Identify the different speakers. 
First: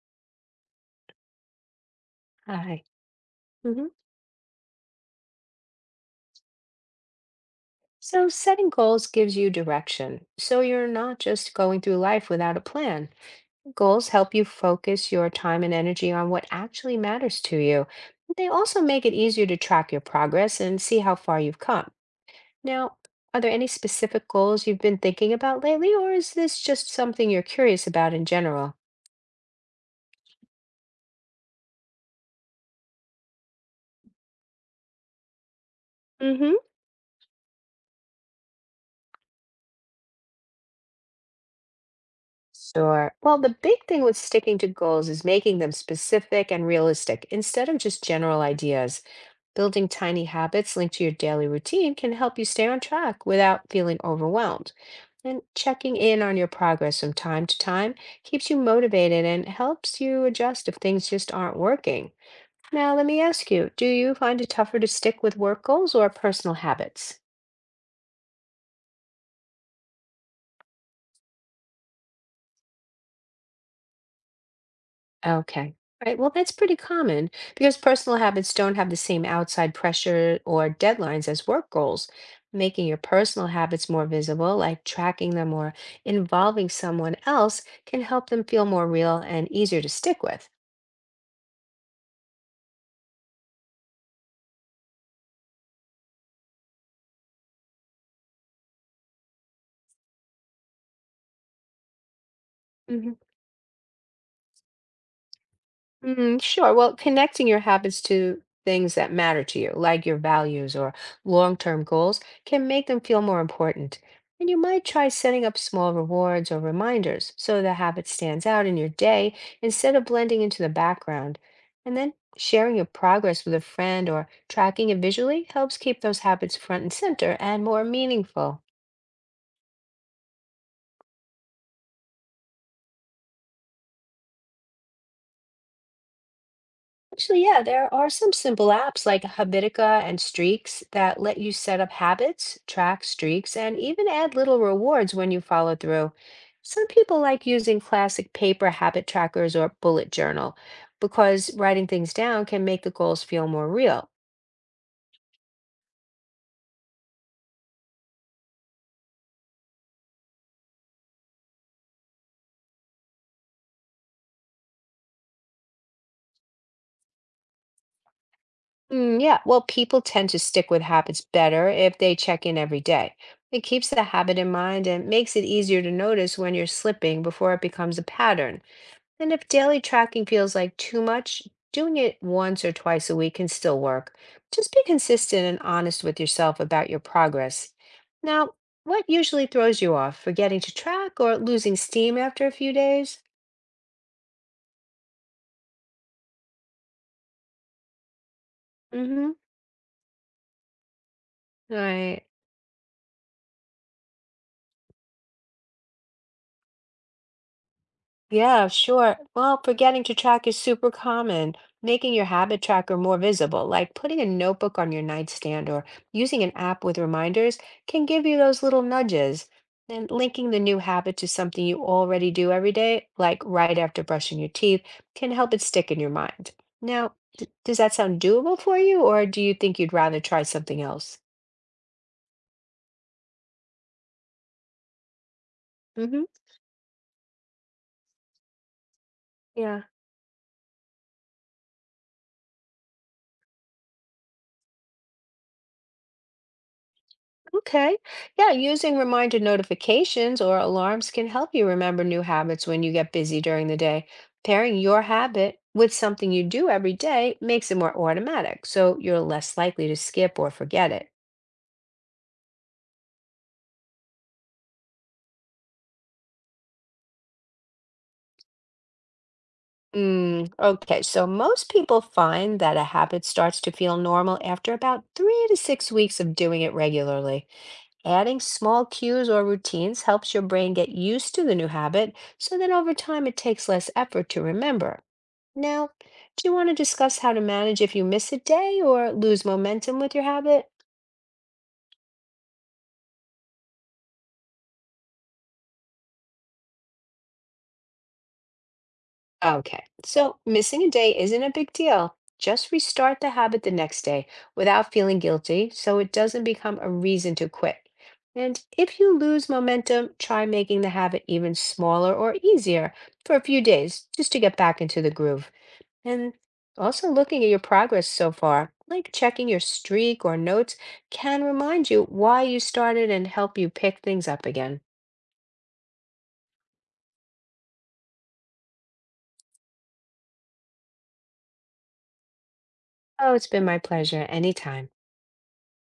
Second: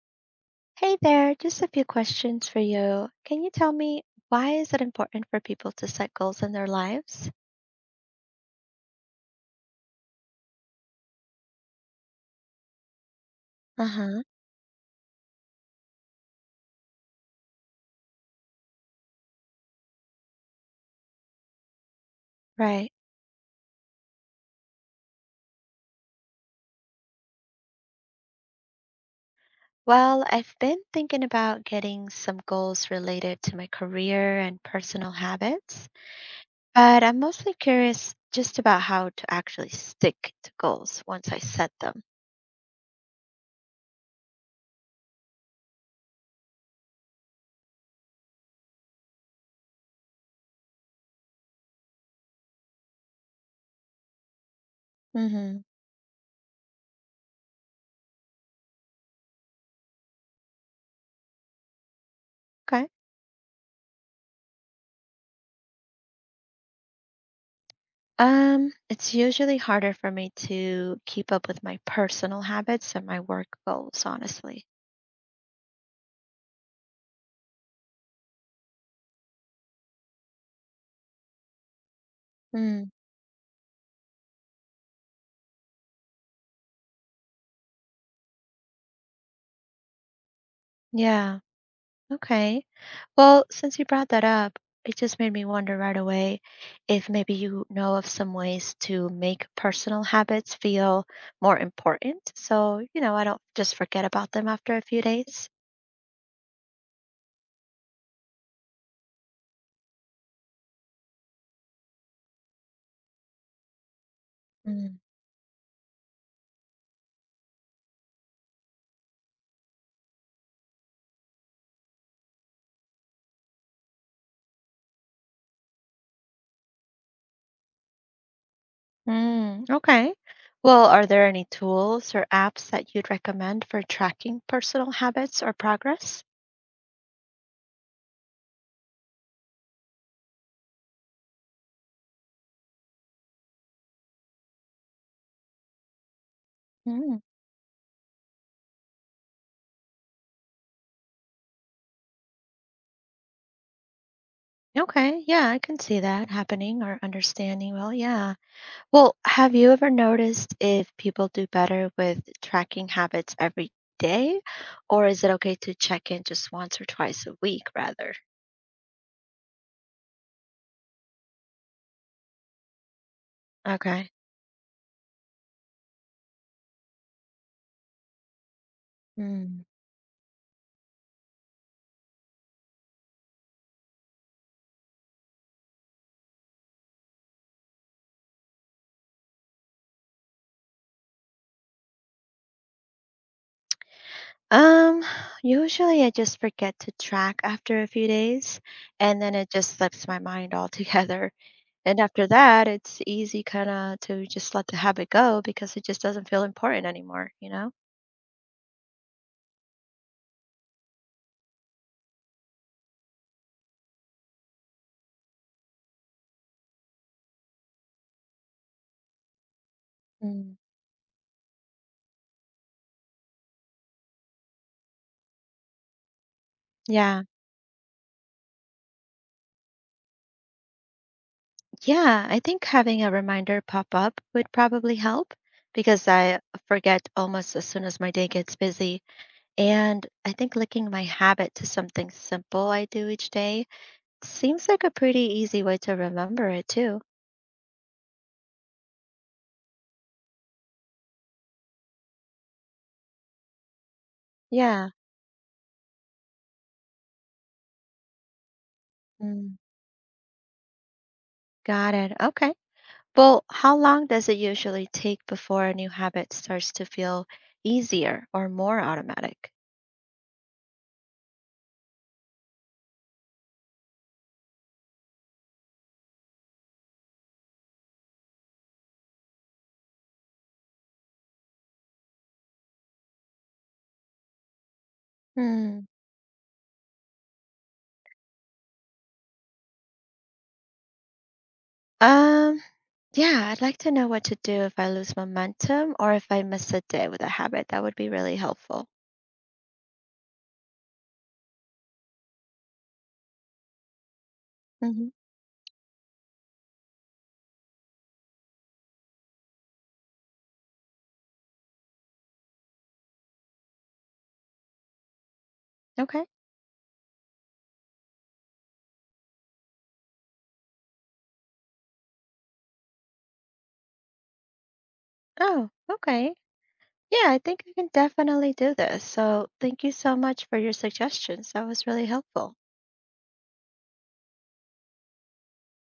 Speaker 1: Hey there, just a few questions for
Speaker 2: Hi.
Speaker 1: you. Can you tell
Speaker 2: hmm
Speaker 1: me why is it important for people to set goals in their lives?
Speaker 2: So, setting goals gives you direction. So, you're not just going through life without a plan. Goals
Speaker 1: Uh-huh.
Speaker 2: help you focus your time and energy on what actually matters to you. They also make it easier to track your progress and see how far you've come.
Speaker 1: Right.
Speaker 2: Now, are there any specific goals you've been thinking about lately, or is this just something you're curious about in general?
Speaker 1: Well, I've been thinking about getting some goals related to my career and personal habits,
Speaker 2: Mm-hmm.
Speaker 1: but I'm mostly curious just about how to actually stick to goals once I set them.
Speaker 2: Sure. Well, the big thing with sticking to goals is making them specific and realistic instead of just general ideas. Building tiny habits linked to your daily routine can help you stay on track without feeling overwhelmed. And
Speaker 1: Mm-hmm.
Speaker 2: checking in on your progress from time to time keeps you motivated and helps you adjust if things just aren't working.
Speaker 1: Okay.
Speaker 2: Now, let me ask you, do you find it tougher to stick with work goals or personal habits?
Speaker 1: It's usually harder for me to keep up with my personal habits and my work goals, honestly.
Speaker 2: Okay. Right. Well, that's pretty common because personal habits don't have the same outside pressure or deadlines as work goals. Making
Speaker 1: Mm,
Speaker 2: your personal habits more visible, like tracking them or involving someone else, can help them feel more real and easier to stick with.
Speaker 1: yeah. Okay. Well, since you brought that up, it just made me wonder right away if maybe you know of some ways to make personal habits feel more important. So, I don't just forget about them after a few days.
Speaker 2: Mm, sure. Well, connecting your habits to things that matter to you, like your values or long-term goals, can make them feel more important. And you might
Speaker 1: Mm.
Speaker 2: try setting up small rewards or reminders so the habit stands out in your day instead of blending into the background. And then sharing your progress with a friend or tracking it visually helps keep those habits front and center and more meaningful.
Speaker 1: Mm, okay. Well, are there any tools or apps that you'd recommend for tracking personal habits or progress?
Speaker 2: Actually, yeah, there are some simple apps like Habitica and Streaks that let you set up habits, track streaks, and even add little rewards when you follow through. Some people
Speaker 1: Mm,
Speaker 2: like using classic paper habit trackers or bullet journal because writing things down can make the goals feel more real.
Speaker 1: okay. Yeah, I can see that happening or understanding. Well, yeah. Well, have you ever noticed if people do better with tracking habits every day, or is it okay to check in just once or twice a week rather?
Speaker 2: Mm, yeah, well, people tend to stick with habits better if they check in every day. It keeps the
Speaker 1: Okay.
Speaker 2: habit in mind and makes it easier to notice when you're slipping before it becomes a pattern. And if
Speaker 1: Mm.
Speaker 2: daily tracking feels like too much, doing it once or twice a week can still work. Just be consistent and honest with yourself about your progress. Now, what usually throws you off? Forgetting to track or losing steam after a few days?
Speaker 1: Um, Usually I just forget to track after a few days and
Speaker 2: Mm-hmm.
Speaker 1: then it just slips my mind altogether.
Speaker 2: All
Speaker 1: And
Speaker 2: right.
Speaker 1: after that, it's easy kind of to just let the habit go because it just doesn't feel important anymore, you know?
Speaker 2: Yeah, sure. Well, forgetting to track is super common. Making your habit tracker more visible, like putting a notebook on your nightstand or using an app with reminders, can give you those little nudges. And linking
Speaker 1: Mm.
Speaker 2: the new habit to something you already do every day, like right after brushing your teeth, can help it stick in your mind. Now,
Speaker 1: Yeah.
Speaker 2: does that sound doable for you, or do you think you'd rather try something else?
Speaker 1: Yeah, I think having a reminder pop up would probably help because
Speaker 2: Mm-hmm.
Speaker 1: I forget almost as soon as my day gets busy.
Speaker 2: Yeah.
Speaker 1: And I think linking my habit to something simple I do each day seems like a pretty easy way to remember it too.
Speaker 2: Okay. Yeah, using reminder notifications or alarms can help you remember new habits when you get busy during the day. Pairing
Speaker 1: Yeah.
Speaker 2: your habit with something you do every day makes it more automatic, so you're
Speaker 1: Mm,
Speaker 2: less likely to skip or forget it.
Speaker 1: got it. Okay. Well, how long does it usually take before a new habit starts to feel easier or more automatic?
Speaker 2: Mm, okay, so most people find that a habit starts to feel normal after about 3 to 6 weeks of doing it regularly. Adding small cues or routines helps your brain get used to the new habit, so that over time it takes less effort to remember.
Speaker 1: Hmm.
Speaker 2: Now, do you want to discuss how to manage if you miss a day or lose momentum with your habit?
Speaker 1: Um, yeah, I'd like to know what to do if I lose momentum or if I miss a day with a habit. That would be really helpful.
Speaker 2: Okay, so missing a day isn't a big deal. Just restart the habit the next day without
Speaker 1: Hmm.
Speaker 2: feeling guilty so it doesn't become a reason to quit. And if you lose momentum, try making the habit even smaller or easier for a few days just to get back into the groove.
Speaker 1: Okay.
Speaker 2: And also looking at your progress so far, like checking your streak or notes, can remind you why you started and help you pick things up again.
Speaker 1: Oh, okay. Yeah, I think I can definitely do this. So thank you so much for your suggestions. That was really helpful.
Speaker 2: Oh, it's been my pleasure anytime.